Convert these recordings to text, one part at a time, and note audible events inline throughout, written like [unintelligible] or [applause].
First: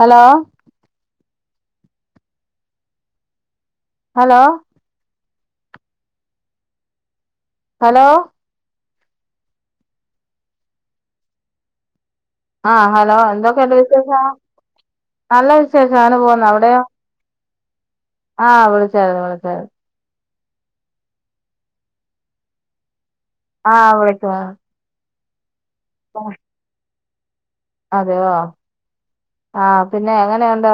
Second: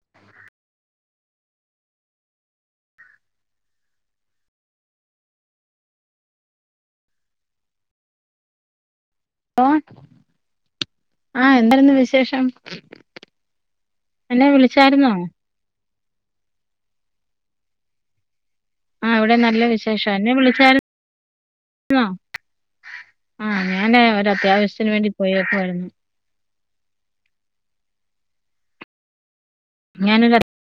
Hello hello hello [unintelligible] ആഹ് എന്തായിരുന്നു വിശേഷം ആഹ് ഹലോ എന്തൊക്കെണ്ട് വിശേഷം എന്നെ വിളിച്ചായിരുന്നോ നല്ല വിശേഷങ്ങനപോണ് അവിടെയൊ ആ [unintelligible] ആഹ് ഇവിടെം നല്ല വിശേഷവാ എന്നെ വിളിച്ചായിരുന്നോ ആഹ് ഞാന് ഒരത്യാവശ്യത്തിന് വേണ്ടി പോയേക്കുവായിരുന്നു [inaudible] അതെയോ ആഹ് ഞാനൊരു പിന്നെങ്ങനെയൊണ്ട്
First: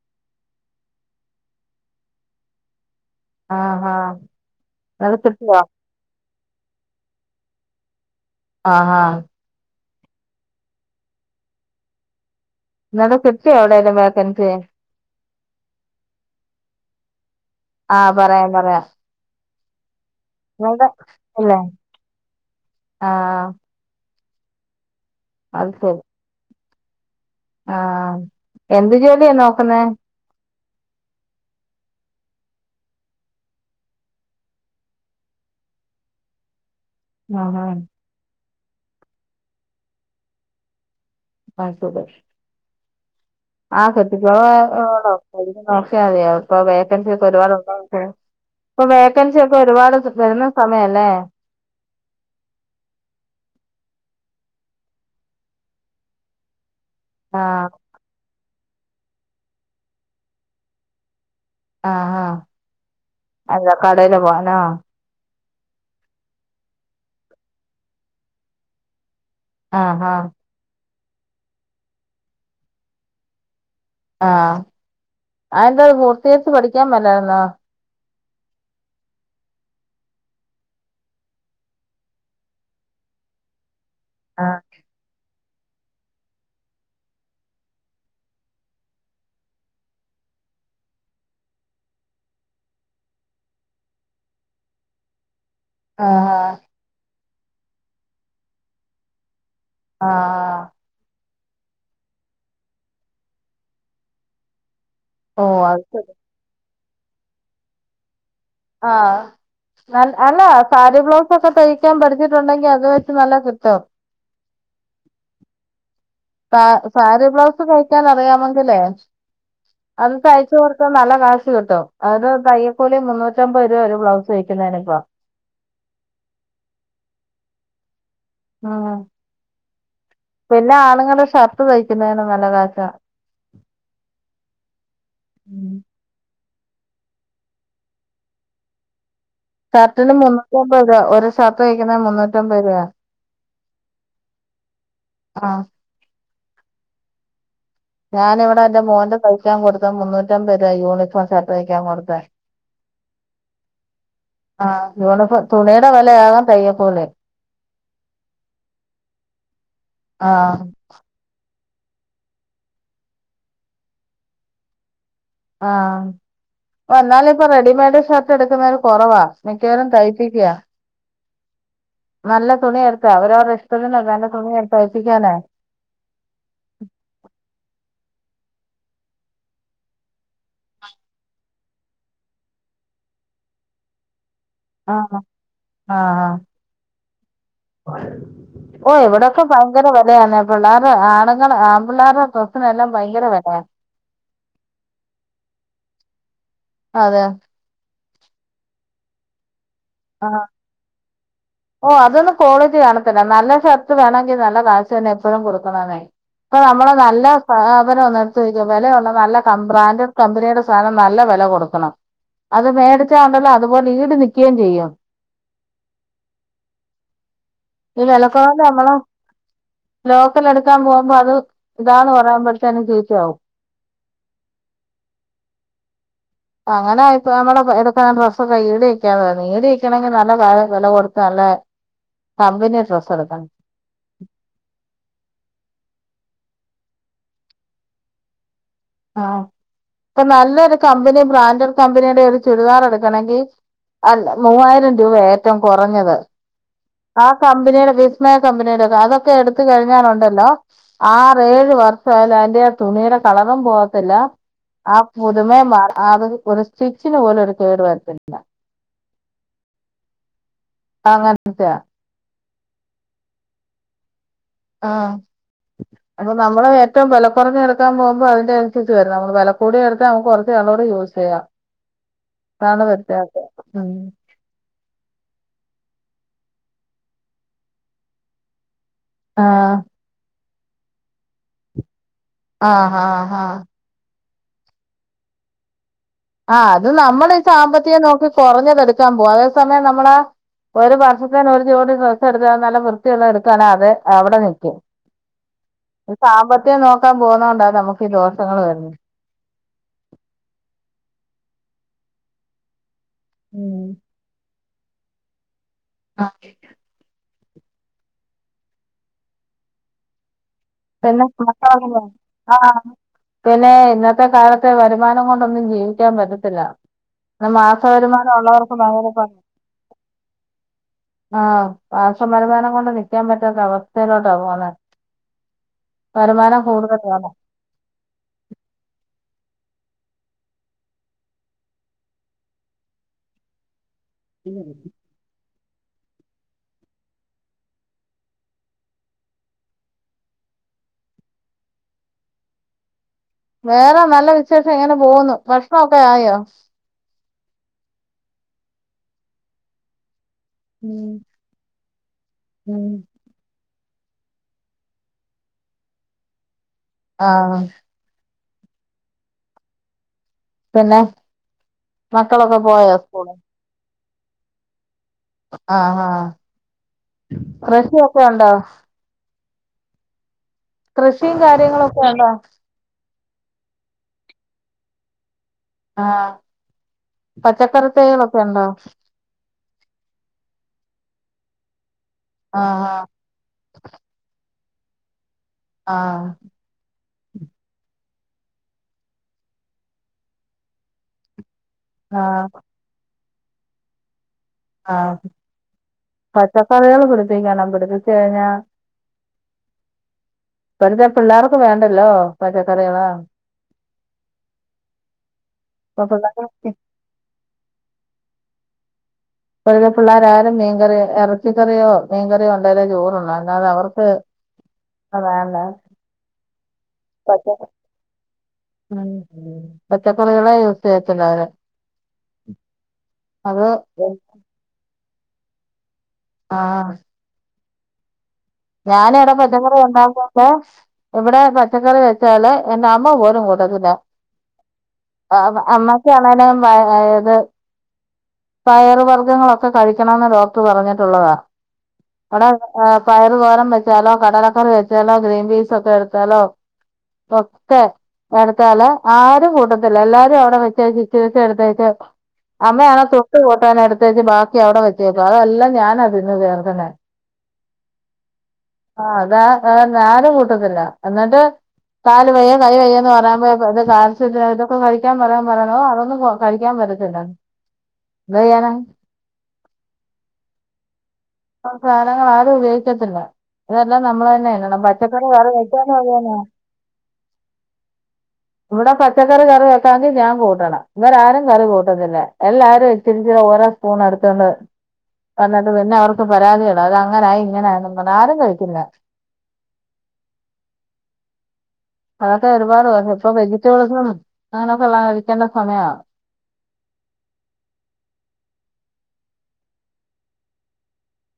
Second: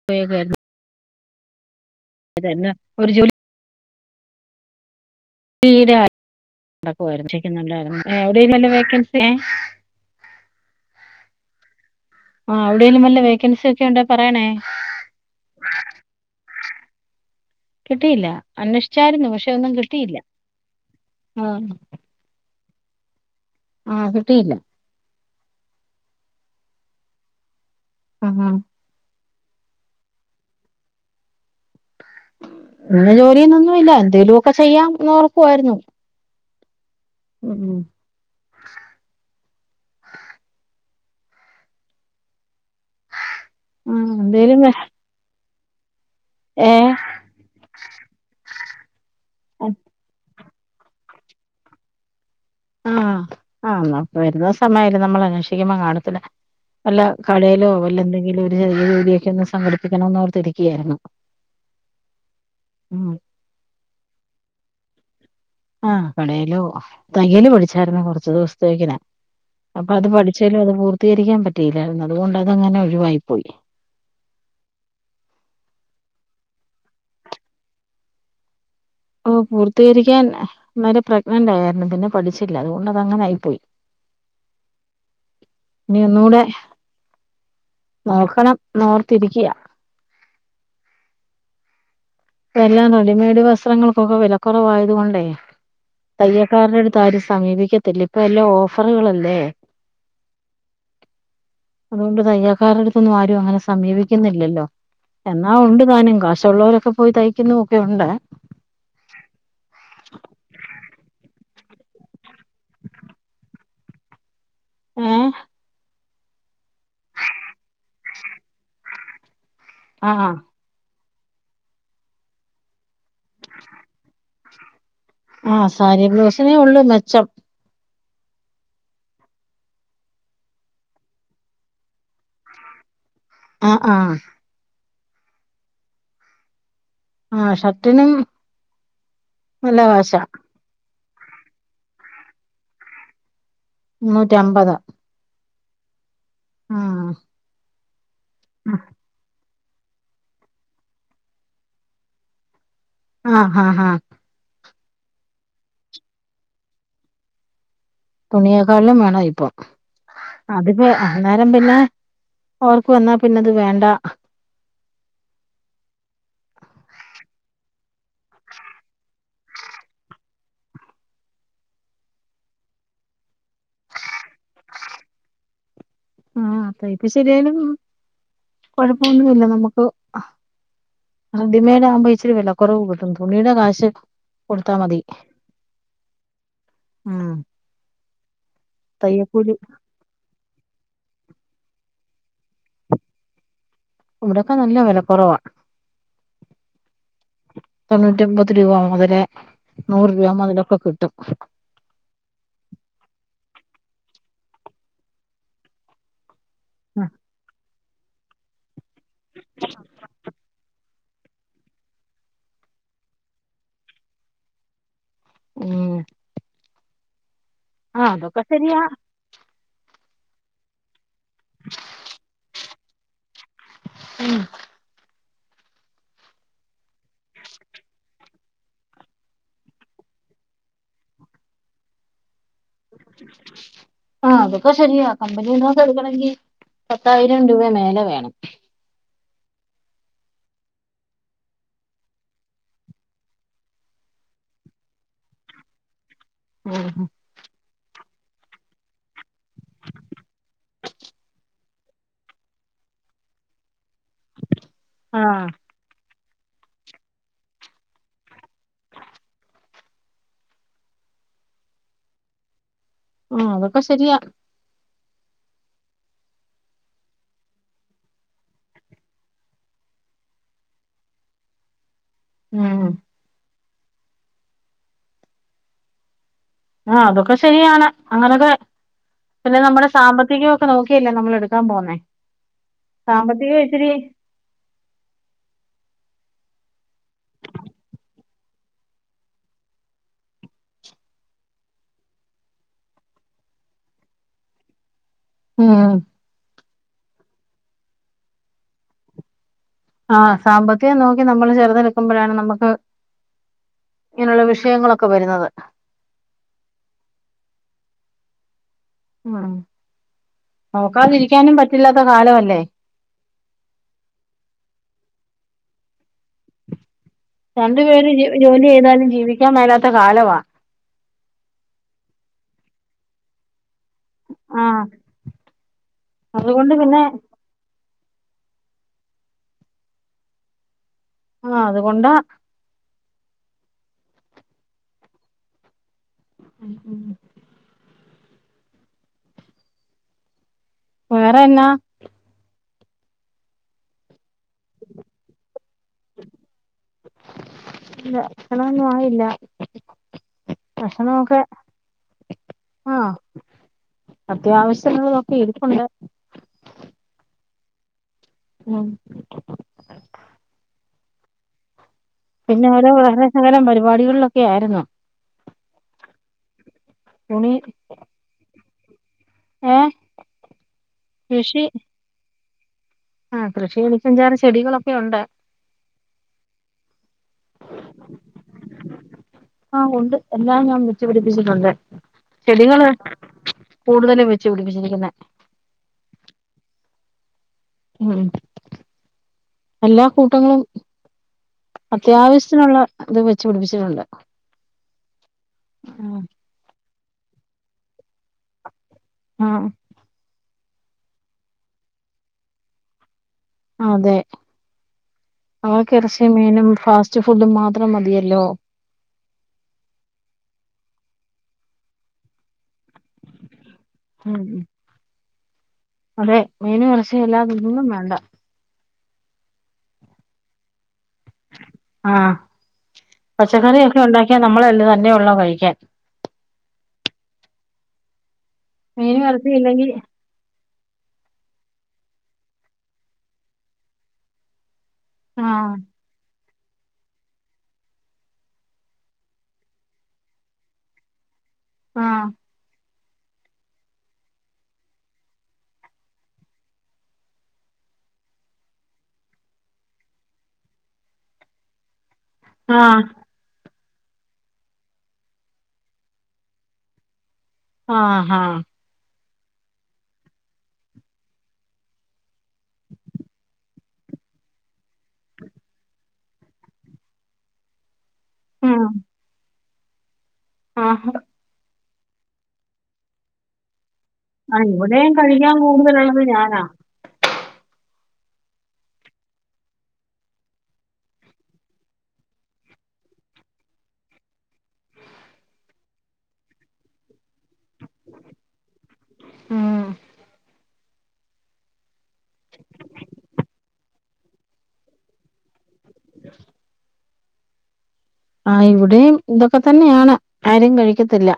[inaudible] ആഹാ [unintelligible] [unintelligible] ആഹ് ആഹ് [inaudible] ആഹ് എവിടേലും ഇന്നലെ വല്ല കിട്ടിയോ വേക്കൻസിയൊക്കെ എവിടേലും ഒണ്ടേ പറയണേ വേക്കൻസി ആഹ് കിട്ടീല പറയാം അന്വേഷിച്ചാര്ന്നു പക്ഷെ ഒന്നും കിട്ടിയില്ല [inaudible] ല്ലേ ആഹ് ആഹ് ആഹ് കിട്ടിയില്ല അത് [unintelligible] ആഹ് എന്ത് ജോലിയാ നോക്കുന്നെ ഇന്ന ജോലിയെന്നൊന്നുവില്ല എന്തേലുവൊക്ക ചെയ്യാം എന്നോർക്കുവാര്ന്നു ആഹ് ആഹ് പാസ് ബുക്ക് [inaudible] ആഹ് എന്തേലും ഏഹ് ഇപ്പൊ വേക്കൻസിയൊക്കെ ഒരുപാട് വെരുന്ന സമയവല്ലേ ആഹ് ആന്നാപ്പ വരുന്ന സമയാലും നമ്മള് അന്വേഷിക്കുമ്പോ കാണത്തില്ല വല്ല ആഹ് കടേലോ വല്ല എന്തെങ്കിലും ഒരു ചെറിയ ജോലിയെക്കെ ഒന്ന് സംഘടിപ്പിക്കണന്നോർത്തിരിക്കേരുന്നു ആഹ് ആഹ് ഉം അല്ല കടയില് പോവാലോ ആഹ് കടയിലോ തയ്യല് പഠിച്ചാര്ന്ന് കൊറച്ച് ദെവസത്തേക്കിന് അപ്പ ആഹ് അത് ആഹ് പഠിച്ച് തേലും അത് പൂർത്തീകരിക്കാ പറ്റിയില്ലായിരുന്നു അതുകൊണ്ട് അതങ്ങനെ ഒഴിവായിപ്പോയി ആഹ് അതെന്താത് പൂർത്തീകരിച്ചു പഠിക്കാ മേലായിര്ന്നാ ഓ പൂർത്തീകരിക്കാൻ അന്നേരം പ്രെഗ്നന്റായാരുന്ന് പിന്നെ പഠിച്ചില്ല അതുകൊണ്ട് അതങ്ങനായിപ്പോയി ആഹ് ഇനി ഒന്നൂടെ നോക്കണംന്നോർത്തിരിക്കയാ ഇപ്പെല്ലാം റെഡിമെയ്ഡ് വസ്ത്രങ്ങൾക്കൊക്കെ വെല കൊറവായതൊണ്ടേ ആഹ് തയ്യക്കാരടുത്താരും സമീപിക്കത്തില്ല ഇപ്പെല്ലാം ഓഫറുകളല്ലേ ആഹ്........ അതുകൊണ്ട് തയ്യൽക്കാരട്ത്തൊന്നു ആരുവങ്ങനെ സമീപിക്കുന്നില്ലല്ലോ എന്നാ ഓഹ് അത് ഒണ്ട് ശരി താനും കാശൊള്ളോരൊക്കെ പോയി തയ്ക്കുന്നു ഒക്കെ ഒണ്ട് ആഹ് അല്ല സാരി ബ്ലൗസക്കെ തയ് തയ്ക്കാ പഠിച്ചിട്ടുണ്ടെങ്കിൽ അത് വെച്ച് നല്ല കിട്ടും ഏഹ്.... സ സാരി ബ്ലൗസ് തയ്ക്കാനറിയാമെങ്കിലേ അത് ആഹ് തയ്ച്ചു കൊ ഇപ്പം നല്ല കാശ് കിട്ടും. അത് തയ്യക്കൂലി മുന്നൂറ്റമ്പത് രൂപയ ഒരു ബ്ലൗസ് തയ്യ്ക്കുന്നേനിപ്പം. ആഹ് സാരി ബ്ലൗസിനേ ഉള്ളൂ മെച്ചം. ഉം. പിന്നാണുങ്ങടെ ഷർട്ട് തയ്ക്കുന്നേന് നല്ല കാശാ. ആഹ് ആഹ് ഉം ആ ഷർട്ടിനും നല്ല ഷർട്ടിന് കാശാ മുന്നൂറ്റിമ്പത് രൂപ ഒരു ഷർട്ട് തയ്ക്കുന്നതിന് മുന്നൂറ്റിമ്പത് രൂപ. മുന്നൂറ്റമ്പതാ. ആഹ് ഉം ഞാനിവിടെ എന്റെ മോന്റെ തയ്ക്കാൻ കൊടുത്ത മുന്നൂറ്റമ്പത് രൂപയ്ക്കാ യൂണിഫോം ഷർട്ട് തയ്യ്ക്കാൻ കൊടുത്തേ. ആഹ് ആഹ് ആഹ് ആ യൂണിഫോം. തുണിയുടെ വിലയാകും തയ്യകൂലി. തുണിയക്കാളിലും വേണം ഇപ്പൊ ആഹ് അതും വേണം അന്നേരം പിന്നെ ഓർക്ക് വന്നാ പിന്നെത് വേണ്ട ആഹ് ഓ എന്നാലും ഇപ്പൊ റെഡിമെയ്ഡ് ഷർട്ട് എടുക്കുന്നവര് കുറവാ. മിക്കവരും തയ്പ്പിക്കുവാ. നല്ല തുണി എടുത്തേ അവരവരുടെ ഇഷ്ടത്തിന് നല്ലതുണി എടുത്ത് തയ്പ്പിക്കാനേ ആ തയ്പ്പ് ശരിയാലും കൊഴപ്പ ഒന്നും ഇല്ല നമുക്ക് റെഡിമേഡ് ആകുമ്പം ഇച്ചിരി വിലക്കുറവും കിട്ടും. തുണിയുടെ കാശ് കൊടുത്താ മതി, ആഹ് ആഹ് ഉം ഓ ഇവിടൊക്കെ തയ്യക്കൂലി ഭയങ്കര വിലയാണ് ആ പിള്ളേരുടെ ആണുങ്ങടെ ആൺ പിള്ളേരുടെ ഡ്രസ്സിനെല്ലാം ഭയങ്കര വിലയാണ്. ഇവിടൊക്കെ നല്ല വില കുറവാണ്. അതെ തൊണ്ണൂറ്റൊമ്പത് രൂപ മുതല് നൂറ് ആ രൂപ മുതലൊക്കെ കിട്ടും. ഓ അതൊന്നു ക്വാളിറ്റി കാണത്തില്ല. നല്ല ഷർട്ട് വേണമെങ്കിൽ നല്ല കാശ് തന്നെ എപ്പോഴും കൊടുക്കണേന്നേ. ഇപ്പൊ നമ്മള് നല്ല സാധനം ഒന്നു എടുത്ത് നോക്കിയേ വിലയുള്ള നല്ല ബ്രാൻഡഡ് കമ്പനിയുടെ സാധന നല്ല വില കൊടുക്കണം. അത് മേടിച്ചാ ഒണ്ടല്ലോ അതുപോലെ ഈട് നിൽക്കുകയും ചെയ്യും. ഉം ഈ ആഹ് അതൊക്കെ വിലക്കുറവ് ശരിയാ നമ്മള ലോക്കൽ എടുക്കാൻ പോകുമ്പോ അത് ഇതാന്ന് പറയുമ്പഴത്തേന്ന് ചീത്തയാവും. ഉം അങ്ങനെ ഇപ്പ നമ്മടെടുക്കണ ഡ്രസ്സൊക്കെ ഈട് നിക്കാതെ വരുന്നത്. ഈട് നിൽക്കണമെങ്കി നല്ല വില കൊടുക്ക- ടുത്ത് നല്ല കമ്പനി ഡ്രസ് എടുക്കണം. ആ അതൊക്കെ ശരിയാ. കമ്പനി നിന്ന് എടുക്കണെങ്കിൽ പത്തായിരം രൂപ മേലെ വേണം. ആ ഇപ്പൊ നല്ലൊരു കമ്പനി ബ്രാന്റഡ്കമ്പനിയുടെ ഒരു ചുരിദാർ എടുക്കണമെങ്കി അല്ല മൂവായിരം രൂപയാ ഏറ്റവും കുറഞ്ഞത്. ഉം ആ കമ്പനിയുടെ വിസ്മയ കമ്പനിയുടെ ഒക്കെ അതൊക്കെ എടുത്ത കഴിഞ്ഞാലുണ്ടല്ലോ ആറ് ഏഴ് വർഷമായാലും അതിന്റെ ആ തുണിയിടെ കള ളറും പോവത്തില്ല ആ ആഹ് പുതുമയും മാറ ആ സ്റ്റിച്ചിന് പോലും ഒരു കേടുവരത്തില്ല. അങ്ങനത്തെയാ. ആ അതൊക്കെ ശരിയാ. ആഹ് അപ്പൊ നമ്മള് ഏറ്റവും വില കുറഞ്ഞ എടുക്കാൻ പോകുമ്പോ അതിന്റെ അനുസരിച്ച് വരും. നമ്മള് വില കൂടിയാ എടുത്താ നമ്മക്ക് കുറച്ചു നാളുടെ യൂസ് ചെയ്യാം. ചെയ്യാം. അതാണ് ഉം വ്യത്യാസം. ഉം. ആ അതൊക്കെ ശരിയാണ്. അങ്ങനൊക്കെ പിന്നെ ആഹ് നമ്മുടെ സാമ്പത്തികമൊക്കെ നോക്കിയല്ലേ നമ്മള് എടുക്കാൻ പോന്നേ ആഹ് ആഹ് ആഹ് സാമ്പത്തികം ഇച്ചിരി ആ അത് നമ്മള് സാമ്പത്തികം നോക്കി കുറഞ്ഞതെടുക്കാൻ പോകും അതേ സമയം നമ്മളാ ഒരു വർഷത്തേനും ഒര് ജോഡി ഡ്രെസ്സെടുത്താഅത് നല്ല വൃത്തിയുള്ളെ എടുക്കാണെ അത് അവിടെ നിക്കും ഉം സാമ്പത്തികം നോക്കാൻ പോകുന്ന കൊണ്ടാ നമുക്ക് ഈ ദോഷങ്ങള് വരുന്നെ ആഹ് സാമ്പത്തികം നോക്കി നമ്മള് ചെറ്തെടുക്കുമ്പഴാണ് നമുക്ക് ഇങ്ങനുള്ള വിശ് ഷയങ്ങളൊക്കെ വരുന്നത് അതെ ഉം പിന്നെ നോക്കാതിരിക്കാനും പറ്റില്ലാത്ത കാലവല്ലേ പിന്നേ.. ഇന്നത്തെ കാലത്ത് വരുമാനം കൊണ്ടൊന്നും ജീവിക്കാൻ പറ്റത്തില്ല പിന്നെ മാസ രണ്ടു പേര് വരുമാനം ജോലി ഉള്ളവർക്ക് ചെയ്താലും ഭയങ്കര ജീവിക്കാൻ [unintelligible] മേലാത്ത കാലവാ ആഹ് മാസ വരുമാനം കൊണ്ട് നിക്കാൻ പറ്റാത്ത അവസ്ഥയിലോട്ടാ പോന്നെ. ആഹ് വരുമാനം അതുകൊണ്ട് കൂടുതൽ പിന്നെ വേണം ആഹ് അതുകൊണ്ടാ [unintelligible] [unintelligible] വേറെ എന്നാ വേറെ നല്ല വിശേഷം, ഇങ്ങനെ പോവുന്നു, ഭക്ഷണൊക്കെ ആയോ ഇല്ല ഭക്ഷണമൊന്നും ആയില്ല ഉം ഭക്ഷണമൊക്കെ ഉം ആഹ് അത്യാവശ്യത്തിനുള്ളതൊക്കെ ഇരിപ്പുണ്ട് ആഹ് ഉം പിന്നെ മക്കളൊക്കെ പിന്നോരോ പോയോ വേറെ സ്കൂള് ശകലം പരിപാടികളിലൊക്കെയായിരുന്നു ആഹാ തുണി കൃഷിയൊക്കെയുണ്ടോ ഏഹ് കൃഷിയും കൃഷി കാര്യങ്ങളൊക്കെയുണ്ടോ ആഹ് കൃഷി എനിക്കഞ്ചാറ് ചെടികളൊക്കെയുണ്ട് ആഹ് പച്ചക്കറി തൈകളൊക്കെ ഉണ്ടോ ആഹ് ഉണ്ട് എല്ലാം ഞാൻ വെച്ചുപിടിപ്പിച്ചിട്ടുണ്ട്. ചെടികള് ആഹ് കൂടുതലും വെച്ച് പിടിപ്പിച്ചിരിക്കുന്നെ ആഹ് ഉം എല്ലാ കൂട്ടങ്ങളും ആഹ് ആഹ് അത്യാവശ്യത്തിനുള്ള ഇത് വെച്ചു പിടിപ്പിച്ചിട്ടുണ്ട് ആഹ് പച്ചക്കറികള് പിടിപ്പിക്കണം. പിടിപ്പിച്ച് കഴിഞ്ഞാ ഉം ഇപ്പഴത്തെ പിള്ളേർക്ക് വേണ്ടല്ലോ പച്ചക്കറികള് അതെ ഇപ്പൊ അവർക്കെറച്ചിയും പിള്ളേർക്ക് മീനും ഫാസ്റ്റ് ഫുഡും മാത്രം മതിയല്ലോ ഇപ്പഴത്തെ പിള്ളേരാരും മീൻകറിയൊ എറച്ചിക്കറിയോ മീൻകറിയോ ഒണ്ടായാലേ ചോറുണ്ണു അല്ലാതെ അവർക്ക് ഉം ഉം ക്ക് അതെയല്ലേ അതെ, മീനും എറച്ചിയും അല്ലാതൊന്നും വേണ്ട പച്ചക്കറികള് യൂസ് ചെയ്യത്തില്ലവന് ആഹ് അപ്പൊ ക്യാൻ നമ്മള് തന്നെയുള്ളൂ കഴിക്കാൻ ആഹ് മീനും ഞാനിവിടെ ഇറച്ചിയും പച്ചക്കറി ഇല്ലെങ്കി ഉണ്ടാക്കുമ്പൊ ഇവിടെ പച്ചക്കറി വെച്ചാല് എന്റെ അമ്മ പോലും കൂട്ടത്തില്ല ആഹ് അമ്മ കാണാനും വയ വയേത് പയർ വർഗ്ഗങ്ങളൊക്കെ കഴിക്കണം ന്ന് ഡോക്ടർ പറഞ്ഞിട്ടുള്ളതാ ആഹ് അവിടെ ആഹ് പയറ് തോരം വെച്ചാലോ കടലക്കറി വെച്ചാലോ ഗ്രീൻ പീസ് ഒക്കെ എടുത്താലോ ഒക്കെ അടുത്താല ആരും കൂട്ടത്തില്ല എല്ലാരും അവിടെ വെച്ച് ചച്ച വച്ച എടുത്തായിട്ട് അമ്മയാണെ ആഹ് തൊട്ട് കൂട്ടാൻ എടുത്തേച്ച് ബാക്കി അവിടെ വെച്ചേക്കും അതെല്ലാം ഞാനാതിന്ന് തീർക്ക്ന്നേ ആഹ് ആഹ് ആഹ് അതാ ഏഹ് ഞാനും കൂട്ടത്തില്ല എന്നിട്ട് കാല് വയ്യ കൈ വയ്യ എന്ന് പറയാപോ [unintelligible] കാണിച്ചിട്ട് ഇപ്പ കഴിക്കാൻ പറയാൻ പറാനോ ഏഹ് അതൊന്നും കഴിക്കാൻ പറ്റത്തില്ലാന്ന് എന്തെയ്യാനാ ഉം ആഹ് സാധനങ്ങൾ ആരും ഉപയോഗിക്കത്തില്ല ഇതെല്ലാം നമ്മൾ തന്നെ ആഹ് ഇടണം ഇവിടെയും പച്ചക്കറി വേറെ കഴിക്കാൻ നെയ്ച്ചോറിനും കൂടുതലുള്ളത് അതന്നെ ഞാനാ ഇവടെ പച്ചക്കറി കറി വെക്കാമെങ്കിൽ ഞാൻ കൂട്ടണം ഇവര ആരും കറി കൂട്ടുന്നില്ലേ എല്ലാരും ഇച്ചിരിച്ചി ഓരോ സ്പൂൺ എടുത്തൊണ്ട് എന്നിട്ട് പിന്നെ അവർക്ക് പരാതി യുള്ളൂ അത് അങ്ങനെയായി ഇങ്ങനെയാണെന്ന് പറഞ്ഞ് ആരും കഴിക്കില്ല ഉം അതൊക്കെ ഒരുപാട് [unintelligible] ഇപ്പോ വെജിറ്റബിൾസും അങ്ങനൊക്കെള്ളാം കഴിക്കേണ്ട സമയാ [inaudible] ആഹ് ഇവിടിം ഇതൊക്കെ തന്നെയാണ് ആരും കഴിക്കത്തില്ല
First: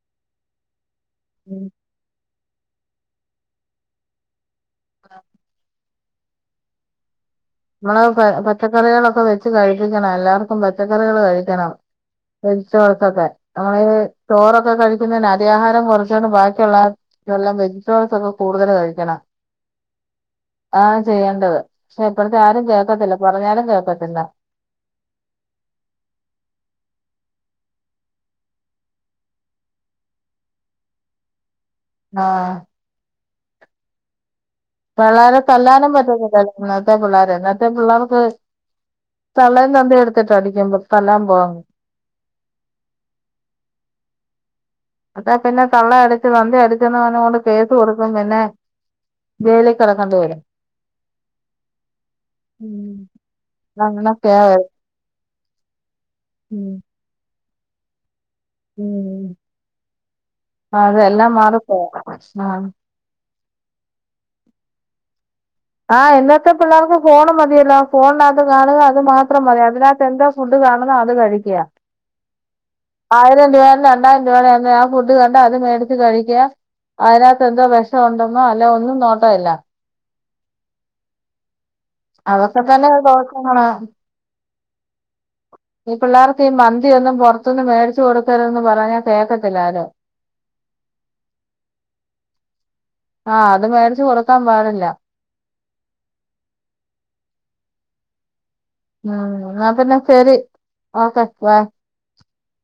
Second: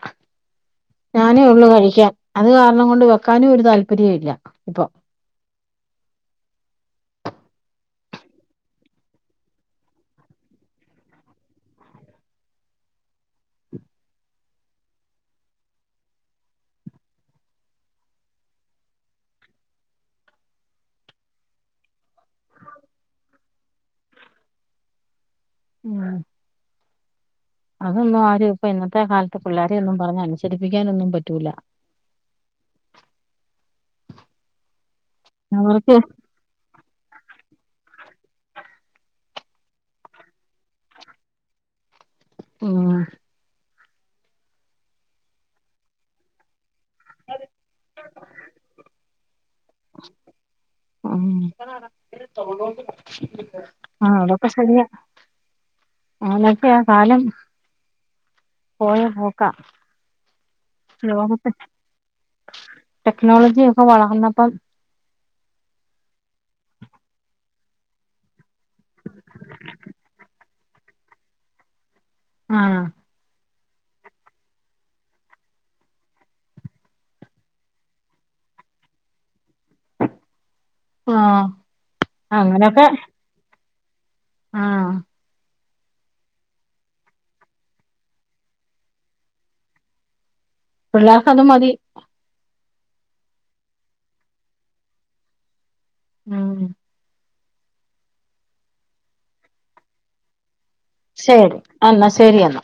ഞാനേ ഉള്ളൂ കഴിക്കാൻ അത് കാരണം കൊണ്ട് വെക്കാനും ഒരു താല്പര്യ ഇല്ല ഇപ്പൊ നമ്മള് പ പച്ചക്കറികളൊക്കെ വെച്ച് കഴിപ്പിക്കണം എല്ലാവർക്കും പച്ചക്കറികൾ കഴിക്കണം വെജിറ്റബിൾസൊക്കെ നമ്മള് ചോറൊക്കെ കഴിക്കുന്നതിന് അരി ആഹാരം കൊറച്ചോണ്ട് ബാക്കിയുള്ള തെല്ലം വെജിറ്റബിൾസ് ഒക്കെ കൂടുതൽ കഴിക്കണം ആഹ് ചെയ്യേണ്ടത് ഇപ്പോഴത്തെ ആരും കേൾക്കത്തില്ല പറഞ്ഞാലും കേൾക്കത്തില്ല ഉം അതൊന്നും ആരും ഇപ്പൊ ഇന്നത്തെ കാലത്ത് പിള്ളോരെയൊന്നും പറഞ്ഞഅനുസരിപ്പിക്കാനൊന്നും പറ്റൂല്ല ആഹ് പിള്ളേരെ തല്ലാനും അവർക്ക് പറ്റത്തില്ലായി ഇന്നത്തെ പിള്ളേരെ ഇന്നത്തെ പിള്ളേർക്ക് തള്ളേം തന്തേ എടുത്തിട്ട് അടിക്കുമ്പോ തല്ലാൻ പോവാ ഉം അതാ പിന്നെ തള്ളയടച്ച് തന്ത അടിച്ചെന്ന് പറഞ്ഞ് കൊണ്ട് കേസ് കൊടുക്കും പിന്നെ ജയില് ആഹ് ആഹ്, അങ്ങനൊക്കെയാ അതൊക്കെശരിയ ഉം ആന്നൊക്കെയാ കാലം പോയ പോക്കാ ആഹ് അതെ എല്ലാം മാറി പോകും ആഹ് ടെക്നോളജി ഒക്കെ വളർന്നപ്പം ആഹ് ഇന്നത്തെ പിള്ളേർക്ക് ഫോണ് മതിയല്ലോ ഫോണിനകത്ത് കാണുക അത് മാത്രം മതി അതിനകത്ത് എന്തോ ഫുഡ് കാണുന്നാ അത് കഴിക്കാ ആഹ് ആയിരം രൂപയയാലും രണ്ടായിരം രൂപയായാലും ആ ഫുഡ് കണ്ട അത് മേടിച്ച് കഴിക്കുക അതിനകത്ത് എന്തോ വെഷണ്ടെന്നോ അല്ല ഒന്നും നോട്ടോല്ല ആഹ് അതൊക്കെ അങ്ങനൊക്കെ തന്നെ ദോഷമാണ് ആഹ് ഈ പിള്ളാർക്ക് ഈ മന്തിയൊന്നും പുറത്തൂന്ന് മേടിച്ചു കൊടുക്കരുതെന്ന് പറഞ്ഞാ കേക്കത്തില്ലാരും പിള്ളാർക്കതുമതി ആഹ് അത് മേടിച്ച് കൊടുക്കാൻ പാടില്ല ഉം ഉം എന്നാ പിന്നെ ശരി ഓക്കെ ശരി ബൈ എന്ന ശരിയെന്നാ